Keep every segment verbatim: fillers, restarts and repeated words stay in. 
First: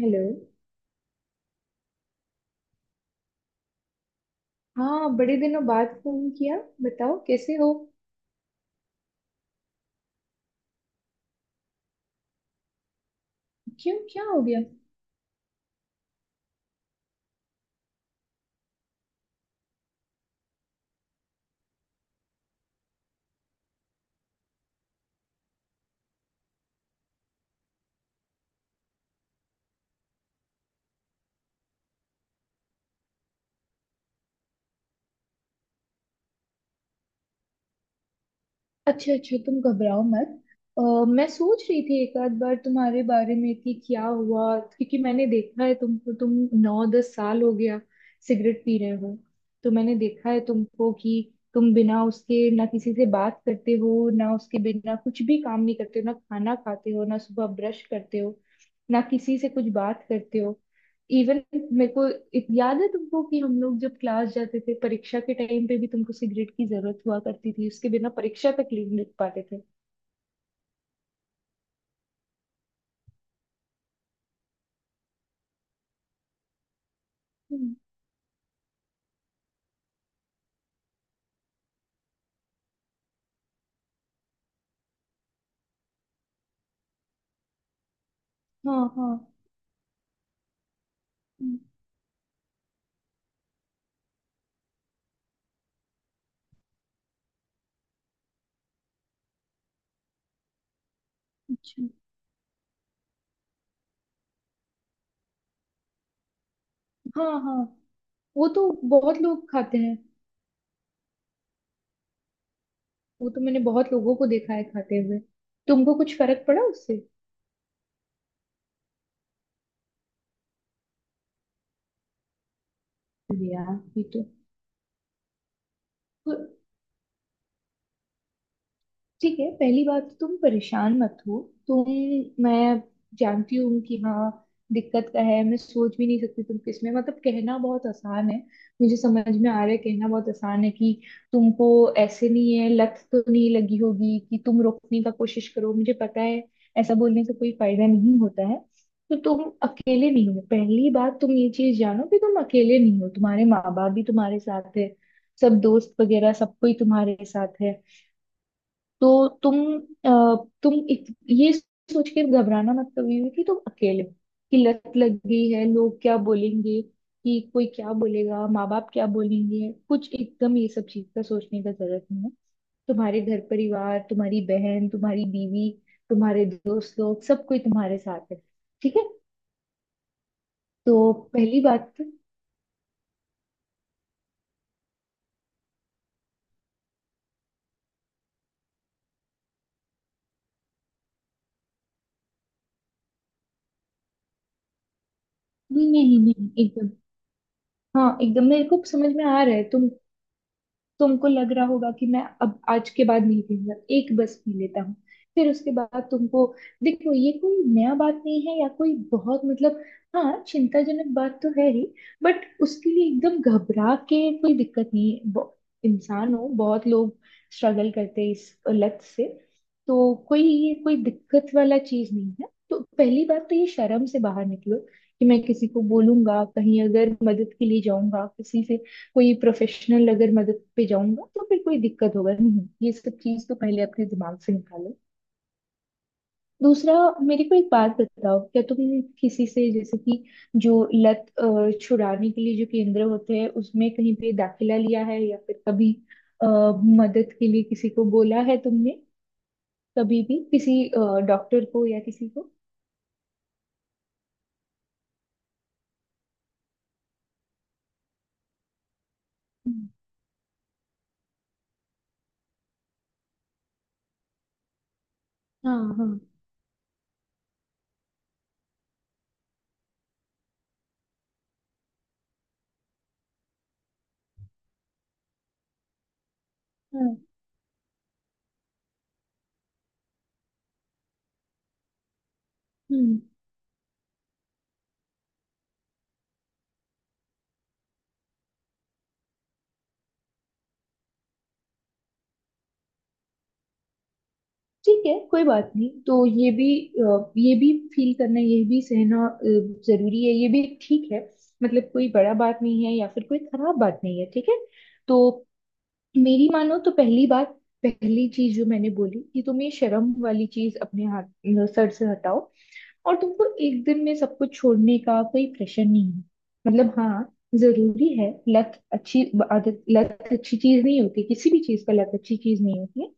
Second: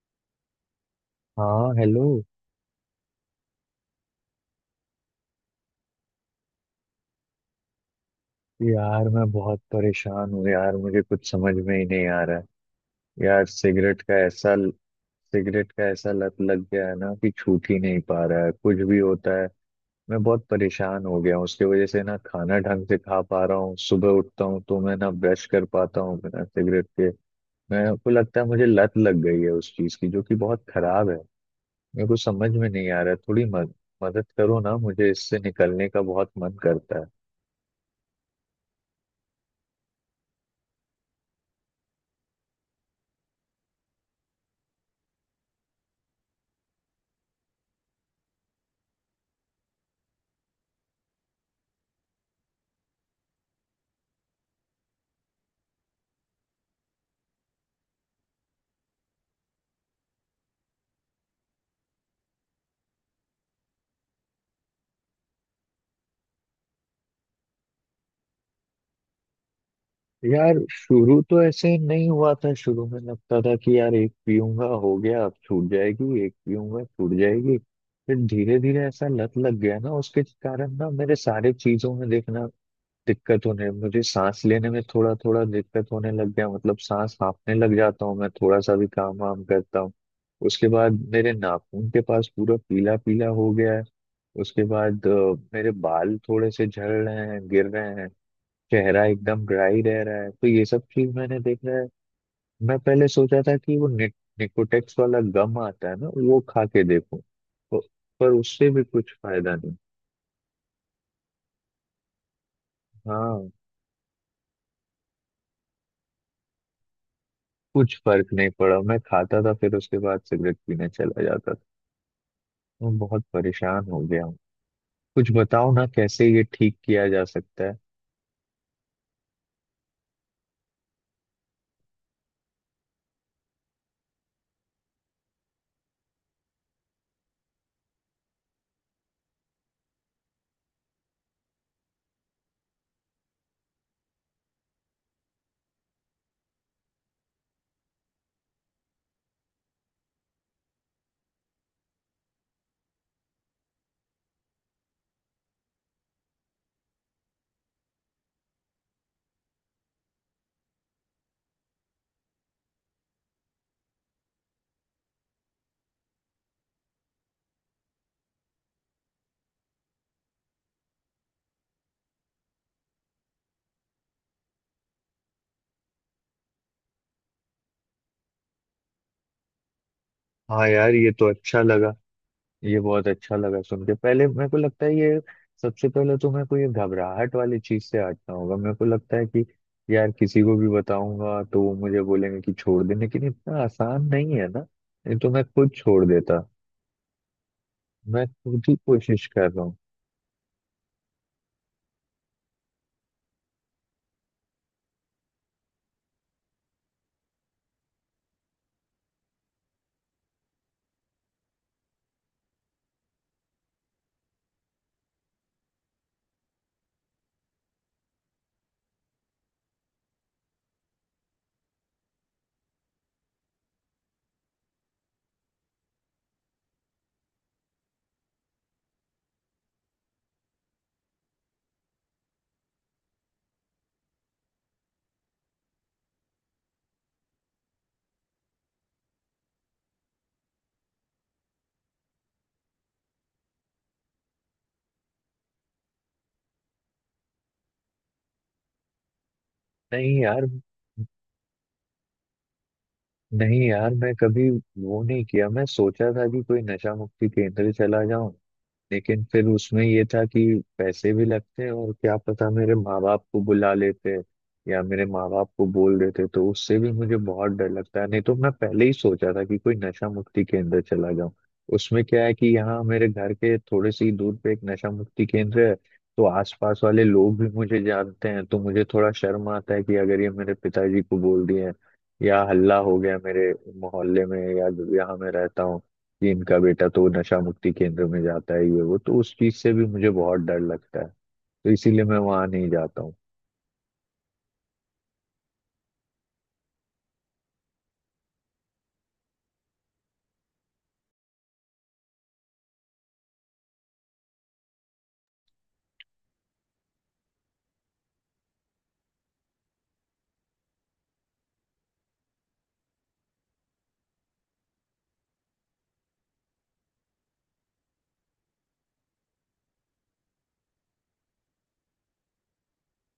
Hello. हाँ hello. हाँ बड़े दिनों बाद फोन किया। बताओ कैसे हो। यार मैं बहुत परेशान हूँ यार, मुझे कुछ समझ में ही नहीं आ रहा है। यार, क्यों, सिगरेट का क्या हो ऐसा गया? सिगरेट का ऐसा लत लग गया है ना कि छूट ही नहीं पा रहा है। कुछ भी होता है मैं बहुत परेशान हो गया हूँ उसकी वजह से, ना खाना ढंग से खा पा रहा हूँ, सुबह उठता हूँ तो मैं ना ब्रश कर पाता हूँ बिना सिगरेट के। मेरे को लगता है मुझे लत लग गई है उस चीज की, जो कि बहुत खराब है। मेरे को समझ में नहीं आ रहा है, थोड़ी मद, मदद करो ना, मुझे इससे निकलने का बहुत मन करता है। अच्छा अच्छा, तुम घबराओ मत। अ, मैं सोच रही थी एक आध बार तुम्हारे बारे में कि क्या हुआ, क्योंकि मैंने देखा है तुमको। तुम नौ दस साल हो गया सिगरेट पी रहे हो। तो मैंने देखा है तुमको कि तुम बिना उसके ना किसी से बात करते हो, ना उसके बिना कुछ भी काम नहीं करते हो, ना खाना खाते हो, ना सुबह ब्रश करते हो, ना किसी से कुछ बात करते हो। इवन मेरे को इत- याद है तुमको कि हम लोग जब क्लास जाते थे, परीक्षा के टाइम पे भी तुमको सिगरेट की जरूरत हुआ करती थी, उसके बिना परीक्षा तक नहीं लिख पाते थे। यार शुरू तो ऐसे नहीं हुआ था, शुरू में लगता था कि यार एक पीऊंगा हो गया अब छूट जाएगी, एक पीऊंगा छूट जाएगी, हम्म। फिर धीरे धीरे ऐसा लत लग गया ना उसके कारण ना मेरे सारे चीजों में देखना। दिक्कत होने, मुझे सांस लेने में थोड़ा थोड़ा दिक्कत होने लग गया, मतलब सांस हांफने लग जाता हूँ मैं थोड़ा सा हाँ भी हाँ। काम वाम करता हूँ। उसके बाद मेरे हम्म। नाखून के पास पूरा पीला पीला हो गया है। उसके बाद अ, मेरे बाल थोड़े से झड़ रहे हैं, गिर रहे हैं, चेहरा एकदम ड्राई रह रहा है, तो ये सब चीज मैंने देखा अच्छा। है। मैं पहले सोचा था कि वो नि, निकोटेक्स वाला गम आता है ना, वो खा के देखो हाँ हाँ। तो, पर वो उससे तो भी कुछ बहुत लोग फायदा नहीं। खाते हैं। वो तो हाँ, मैंने बहुत लोगों को देखा है खाते हुए। तुमको कुछ फर्क पड़ा उससे? कुछ फर्क नहीं पड़ा, मैं खाता था फिर उसके बाद सिगरेट पीने चला जाता था। मैं बहुत अरे यार परेशान हो ये। गया हूँ, कुछ बताओ ना कैसे तो ये ठीक किया जा सकता है। ठीक है, पहली बात तो तुम परेशान मत हो। तुम, मैं जानती हूँ कि हाँ, दिक्कत का है। मैं सोच भी नहीं सकती तुम किस में, मतलब कहना बहुत आसान है। मुझे समझ में आ रहा है, कहना बहुत आसान है कि तुमको ऐसे नहीं है। लत तो नहीं लगी होगी कि तुम रोकने का कोशिश करो, मुझे पता है, ऐसा बोलने से कोई फायदा नहीं होता है। तो तुम अकेले नहीं हो, पहली बात तुम ये चीज जानो कि तुम अकेले नहीं हो। तुम्हारे माँ बाप भी तुम्हारे साथ है, सब दोस्त वगैरह सब कोई तुम्हारे साथ है। तो तुम अ, तुम इत, ये सोच के घबराना मत कभी भी कि तुम अकेले हो, कि लत लग गई है, लोग क्या बोलेंगे, कि कोई क्या बोलेगा, माँ बाप क्या बोलेंगे, कुछ एकदम ये सब चीज का सोचने का जरूरत नहीं है। तुम्हारे घर परिवार, तुम्हारी बहन, तुम्हारी बीवी, तुम्हारे दोस्त लोग, सब कोई तुम्हारे साथ है। ठीक है। हाँ यार ये तो तो अच्छा पहली लगा, बात तो- ये बहुत अच्छा लगा सुन के। पहले मेरे को लगता है ये, सबसे पहले तो मेरे को ये घबराहट वाली चीज से हटना होगा। मेरे को लगता है कि यार किसी को भी बताऊंगा तो वो मुझे बोलेंगे कि छोड़ दे, लेकिन इतना आसान नहीं है ना, नहीं तो मैं खुद नहीं छोड़ नहीं देता, नहीं, एकदम। हाँ मैं एकदम खुद मेरे ही को समझ में कोशिश आ कर रहा है। रहा हूँ। तुम तुमको लग रहा होगा कि मैं अब आज के बाद नहीं पीऊंगा, एक बस पी लेता हूँ। फिर उसके बाद तुमको देखो, ये कोई नया बात नहीं है, या कोई बहुत मतलब, हाँ चिंताजनक बात तो है ही। बट उसके लिए एकदम घबरा के कोई दिक्कत नहीं है। ब- इंसान हो, बहुत लोग स्ट्रगल करते हैं इस लत से, तो कोई ये कोई दिक्कत वाला चीज नहीं है। तो पहली बात तो ये शर्म से बाहर निकलो कि मैं किसी को बोलूंगा, कहीं अगर मदद के लिए जाऊंगा किसी से, कोई प्रोफेशनल अगर मदद पे जाऊंगा, तो फिर कोई दिक्कत होगा नहीं, ये सब चीज तो पहले अपने दिमाग से निकालो। दूसरा, मेरे को एक बात बताओ, क्या तुम किसी से, जैसे कि जो लत अ, छुड़ाने के लिए जो केंद्र होते हैं, उसमें कहीं पे दाखिला लिया है, या फिर कभी अ, मदद के लिए किसी को बोला है तुमने? नहीं कभी भी यार। किसी डॉक्टर को या किसी को? नहीं यार, मैं कभी वो नहीं किया। मैं सोचा था कि कोई नशा मुक्ति केंद्र चला जाऊं, लेकिन फिर उसमें हम्म। ये था कि पैसे भी लगते हैं, और क्या पता मेरे माँ बाप को बुला लेते या मेरे माँ बाप को हाँ बोल हाँ। देते, तो उससे भी मुझे बहुत डर लगता है। नहीं तो मैं पहले ही सोचा था कि कोई नशा मुक्ति केंद्र चला जाऊं। उसमें क्या है कि यहाँ मेरे घर के थोड़े से ही दूर पे एक नशा मुक्ति केंद्र है, तो आसपास वाले हाँ। लोग भी मुझे जानते हैं, तो मुझे थोड़ा शर्म आता है कि अगर ये मेरे पिताजी को बोल दिए या हल्ला हो गया हम्म। मेरे मोहल्ले में, या यहाँ मैं रहता हूँ, कि इनका बेटा तो नशा मुक्ति केंद्र में जाता है ये वो, तो उस चीज से भी मुझे बहुत डर लगता है, तो इसीलिए मैं वहां नहीं जाता हूँ। ठीक है, कोई बात नहीं, तो ये भी अ, ये भी फील करना, ये भी सहना अ, जरूरी है, ये भी ठीक है। मतलब कोई बड़ा बात नहीं है, या फिर कोई खराब बात नहीं है, ठीक है। तो मेरी मानो, तो पहली बात, पहली चीज जो मैंने बोली कि तुम ये शर्म वाली चीज अपने हाथ सर से हटाओ। और तुमको एक दिन में सब कुछ छोड़ने का कोई प्रेशर नहीं है। मतलब हाँ जरूरी है, लत अच्छी आदत, लत अच्छी चीज नहीं होती, किसी भी चीज का लत अच्छी चीज नहीं होती है।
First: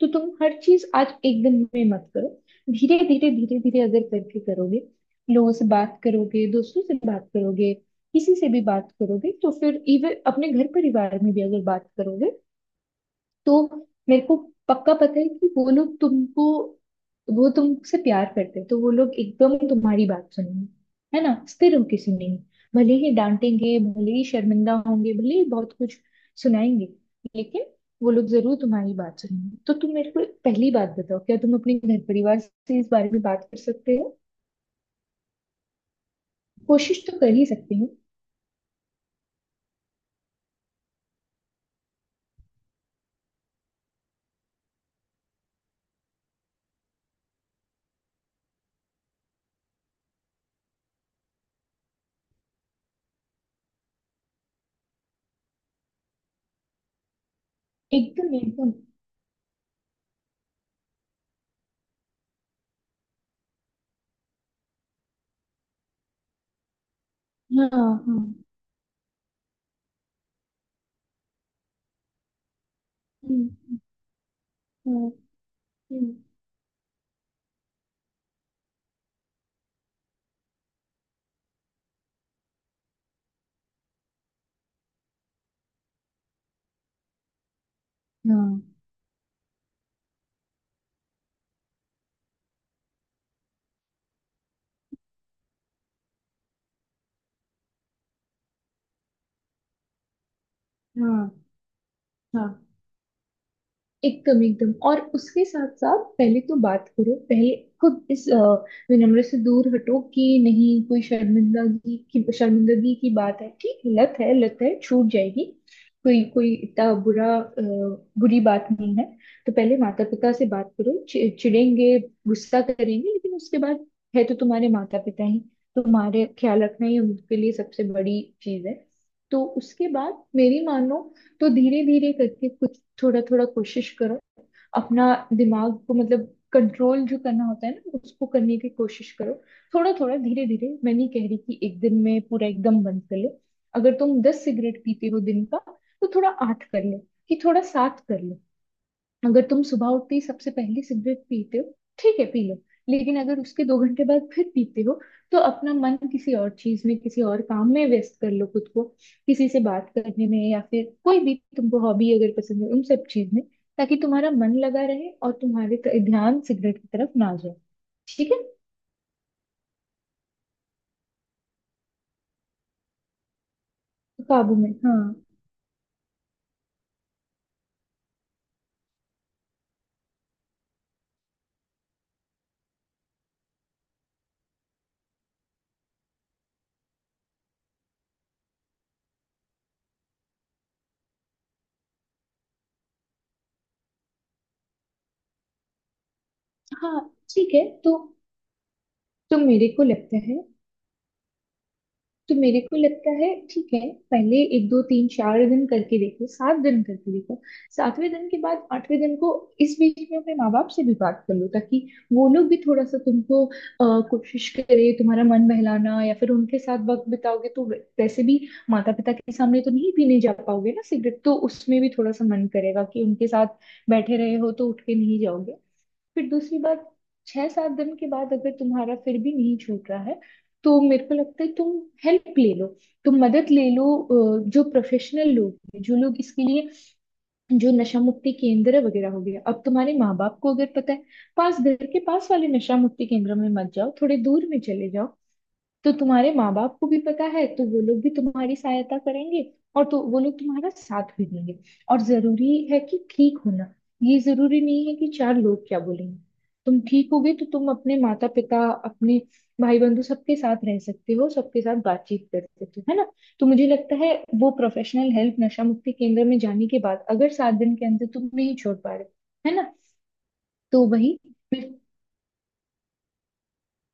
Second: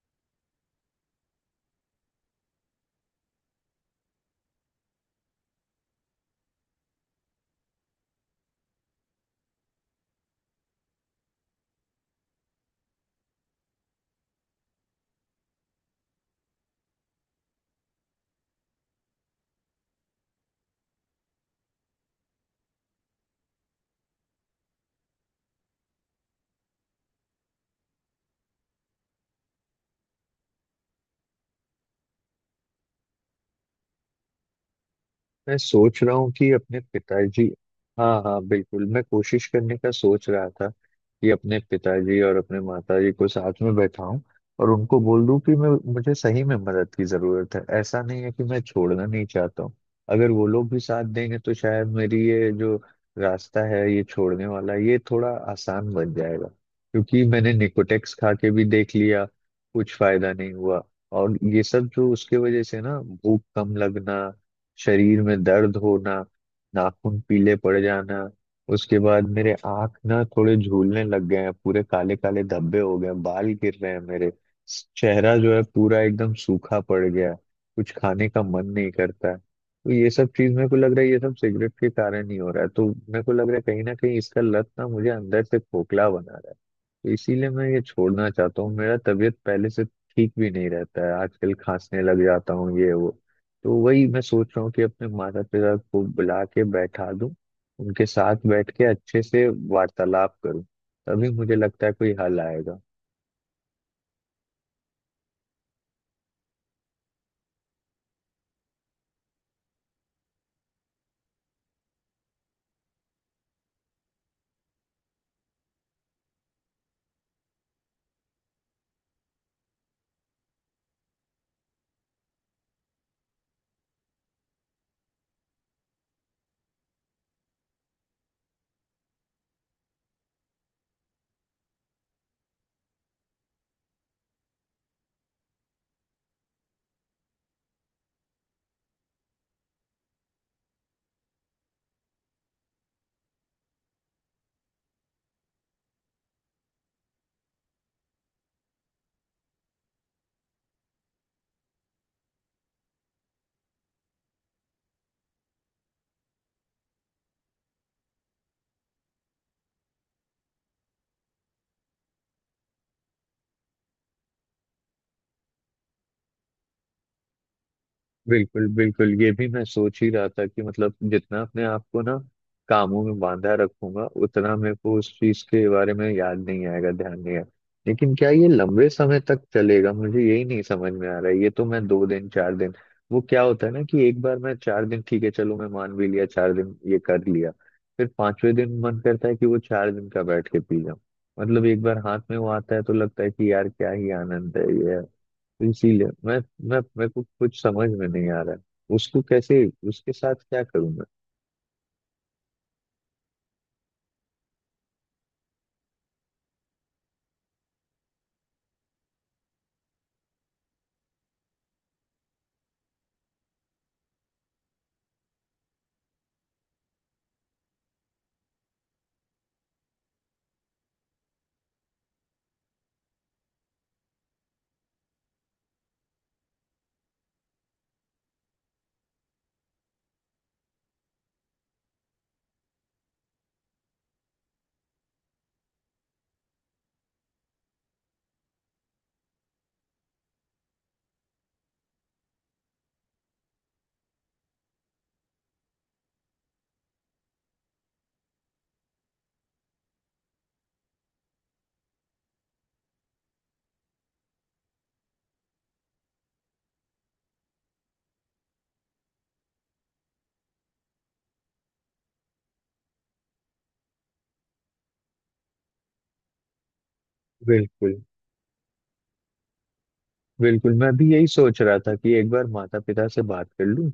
तो तुम हर चीज आज एक दिन में मत करो। धीरे धीरे धीरे धीरे अगर करके करोगे, लोगों से बात करोगे, दोस्तों से बात करोगे, किसी से भी बात करोगे, तो फिर इवन अपने घर परिवार में भी अगर बात करोगे, तो मेरे को पक्का पता है कि वो लोग तुमको, वो तुमसे प्यार करते हैं, तो वो लोग एकदम तुम्हारी बात सुनेंगे। है ना, स्थिर होके सुनेंगे। भले ही डांटेंगे, भले ही शर्मिंदा होंगे, भले ही बहुत कुछ सुनाएंगे, लेकिन वो लोग जरूर तुम्हारी बात सुनेंगे। तो तुम मेरे को पहली बात बताओ, क्या तुम अपने घर परिवार से इस बारे में बात कर सकते हो? मैं सोच रहा हूँ कि अपने कोशिश तो कर पिताजी, ही सकते हो। हाँ हाँ बिल्कुल, मैं कोशिश करने का सोच रहा था कि अपने पिताजी और अपने माताजी को साथ में बैठाऊं और उनको बोल दूं कि मैं मुझे सही में मदद की जरूरत है। ऐसा नहीं है कि मैं छोड़ना नहीं चाहता हूँ, अगर वो लोग भी साथ देंगे तो शायद मेरी ये जो रास्ता है ये छोड़ने वाला ये थोड़ा आसान बन जाएगा, क्योंकि मैंने निकोटेक्स खा एकदम के भी एकदम। देख लिया, कुछ फायदा नहीं हुआ। और ये सब जो उसके वजह से ना भूख कम लगना, शरीर में दर्द होना, नाखून पीले हाँ पड़ हाँ। जाना, उसके बाद मेरे आँख ना थोड़े झूलने लग गए हैं, पूरे काले काले धब्बे हो गए हैं, बाल गिर हम्म। रहे हैं मेरे, हम्म। चेहरा जो है पूरा हम्म। एकदम सूखा पड़ गया है, कुछ खाने का मन नहीं करता है। तो ये सब चीज मेरे को लग रहा है ये सब सिगरेट के कारण ही हो रहा है, तो मेरे को लग रहा है कहीं ना कहीं इसका लत ना मुझे अंदर से खोखला बना रहा है, तो इसीलिए मैं ये छोड़ना चाहता हाँ हूँ। मेरा तबीयत पहले से ठीक भी नहीं रहता है, आजकल खांसने लग जाता हूँ ये वो। तो वही मैं सोच रहा हूँ कि अपने माता पिता को बुला के बैठा दूं, उनके साथ बैठ के अच्छे से वार्तालाप करूं, हाँ। तभी मुझे लगता है कोई हल हाँ आएगा। एकदम एकदम। और उसके साथ साथ पहले तो बात करो। पहले खुद इस अ, विनम्र से दूर हटो, कि नहीं कोई शर्मिंदगी की, शर्मिंदगी की बात है, ठीक है, लत है, लत है, छूट जाएगी। कोई कोई इतना बुरा अ, बुरी बात नहीं है। तो पहले माता पिता से बात करो। चि- चिढ़ेंगे, गुस्सा करेंगे, लेकिन उसके बाद, है तो तुम्हारे माता पिता ही। तुम्हारे ख्याल रखना ही उनके लिए सबसे बड़ी चीज है। तो उसके बाद मेरी मानो, तो धीरे धीरे करके कुछ थोड़ा थोड़ा कोशिश करो। अपना दिमाग को मतलब कंट्रोल जो करना होता है ना, उसको करने की कोशिश करो। थोड़ा थोड़ा, धीरे धीरे। मैं नहीं कह रही कि एक दिन में पूरा एकदम बंद कर लो। अगर तुम दस सिगरेट पीते हो दिन का, तो थोड़ा आठ कर लो, कि थोड़ा सात कर लो। अगर तुम सुबह उठते ही सबसे पहले सिगरेट पीते हो, ठीक है पी लो। लेकिन अगर उसके दो घंटे बाद फिर पीते हो, तो अपना मन किसी और चीज में, किसी और काम में व्यस्त कर लो खुद को। किसी से बात करने में, या फिर कोई भी तुमको हॉबी अगर पसंद है, उन सब चीज में, ताकि तुम्हारा मन लगा रहे और तुम्हारे क- ध्यान सिगरेट की तरफ ना जाए। ठीक है। बिल्कुल बिल्कुल, ये भी मैं सोच ही रहा था कि मतलब जितना अपने आप को ना कामों में बांधा रखूंगा उतना काबू में, मेरे को हाँ। उस चीज के बारे में याद नहीं आएगा, ध्यान नहीं आएगा। लेकिन क्या ये लंबे समय तक चलेगा, मुझे यही नहीं समझ में आ रहा है। ये तो मैं दो दिन चार दिन, वो क्या होता है ना कि एक बार मैं चार दिन ठीक है, चलो मैं मान भी लिया चार दिन ये कर लिया, फिर पांचवें दिन मन करता है कि वो चार दिन का बैठ के पी जाऊं। मतलब एक बार हाथ में वो आता है तो लगता है कि यार क्या ही आनंद है ये। इसीलिए मैं मैं हाँ मेरे को ठीक कुछ है। समझ तो में नहीं आ रहा है, उसको तो कैसे, मेरे को उसके लगता साथ है क्या करूं मैं। तो मेरे को लगता है, ठीक है, पहले एक दो तीन चार दिन करके देखो, सात दिन करके देखो। सातवें दिन के बाद आठवें दिन को, इस बीच में अपने माँ बाप से भी बात कर लो, ताकि वो लोग भी थोड़ा सा तुमको अ, कोशिश करे तुम्हारा मन बहलाना। या फिर उनके साथ वक्त बिताओगे, तो वे- वैसे भी माता पिता के सामने तो नहीं पीने जा पाओगे ना सिगरेट, तो उसमें भी थोड़ा सा मन करेगा कि उनके साथ बैठे रहे हो तो उठ के नहीं जाओगे। फिर दूसरी बात, छह सात दिन के बाद अगर तुम्हारा फिर भी नहीं छूट रहा है, तो मेरे को लगता है तुम हेल्प ले लो, तुम मदद ले लो। अ, जो प्रोफेशनल लोग हैं, जो लोग इसके लिए, जो नशा मुक्ति केंद्र वगैरह हो गया, अब तुम्हारे माँ बाप को अगर पता है। पास घर के पास वाले नशा मुक्ति केंद्र में मत जाओ, थोड़े दूर में चले जाओ। तो तुम्हारे माँ बाप को भी पता है, तो वो लोग भी तुम्हारी सहायता करेंगे, और तो वो लोग तुम्हारा साथ भी देंगे। और जरूरी है कि ठीक होना। ये जरूरी नहीं है कि चार लोग क्या बोलेंगे। तुम ठीक होगे तो तुम अपने माता पिता, अपने भाई बंधु सबके साथ रह सकते हो, सबके साथ बातचीत कर सकते हो, है ना। तो मुझे लगता है वो प्रोफेशनल हेल्प, नशा मुक्ति केंद्र में जाने के बाद, अगर सात दिन के बिल्कुल अंदर तुम नहीं छोड़ पा रहे। है ना। बिल्कुल, तो मैं भी वही। यही सोच रहा था कि एक बार माता पिता से बात कर लूं,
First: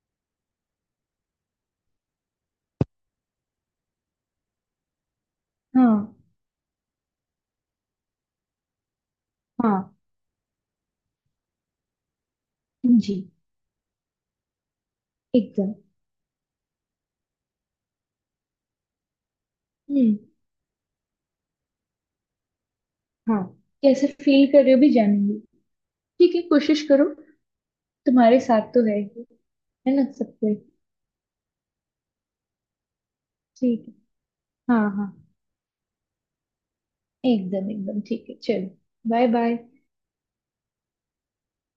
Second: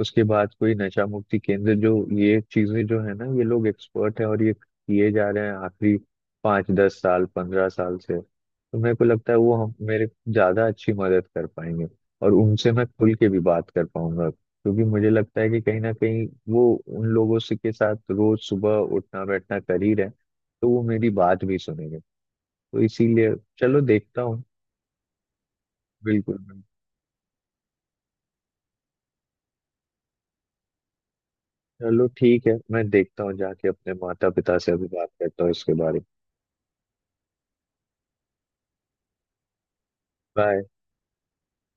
उसके बाद कोई नशा मुक्ति केंद्र जो। ये चीजें जो है ना, ये लोग एक्सपर्ट है और ये किए जा रहे हैं आखिरी हाँ पाँच दस साल पंद्रह साल से, तो मेरे को लगता है वो हम हाँ। मेरे ज्यादा अच्छी मदद कर पाएंगे। और उनसे मैं खुल जी के भी बात कर पाऊंगा, क्योंकि मुझे लगता है कि एकदम। कहीं ना कहीं वो उन लोगों से के साथ रोज सुबह उठना बैठना कर ही रहे हैं, हम्म। तो वो मेरी बात भी सुनेंगे। तो इसीलिए हाँ। चलो कैसे देखता हूँ। फील कर रहे हो भी जानूंगी। ठीक बिल्कुल। है, कोशिश करो। तुम्हारे साथ तो है ही, है ना सब कोई। चलो ठीक है, मैं देखता हूँ जाके ठीक अपने है, माता पिता से अभी हाँ हाँ, बात करता हूँ इसके बारे में। एकदम एकदम, ठीक है चलो, बाय बाय। बाय।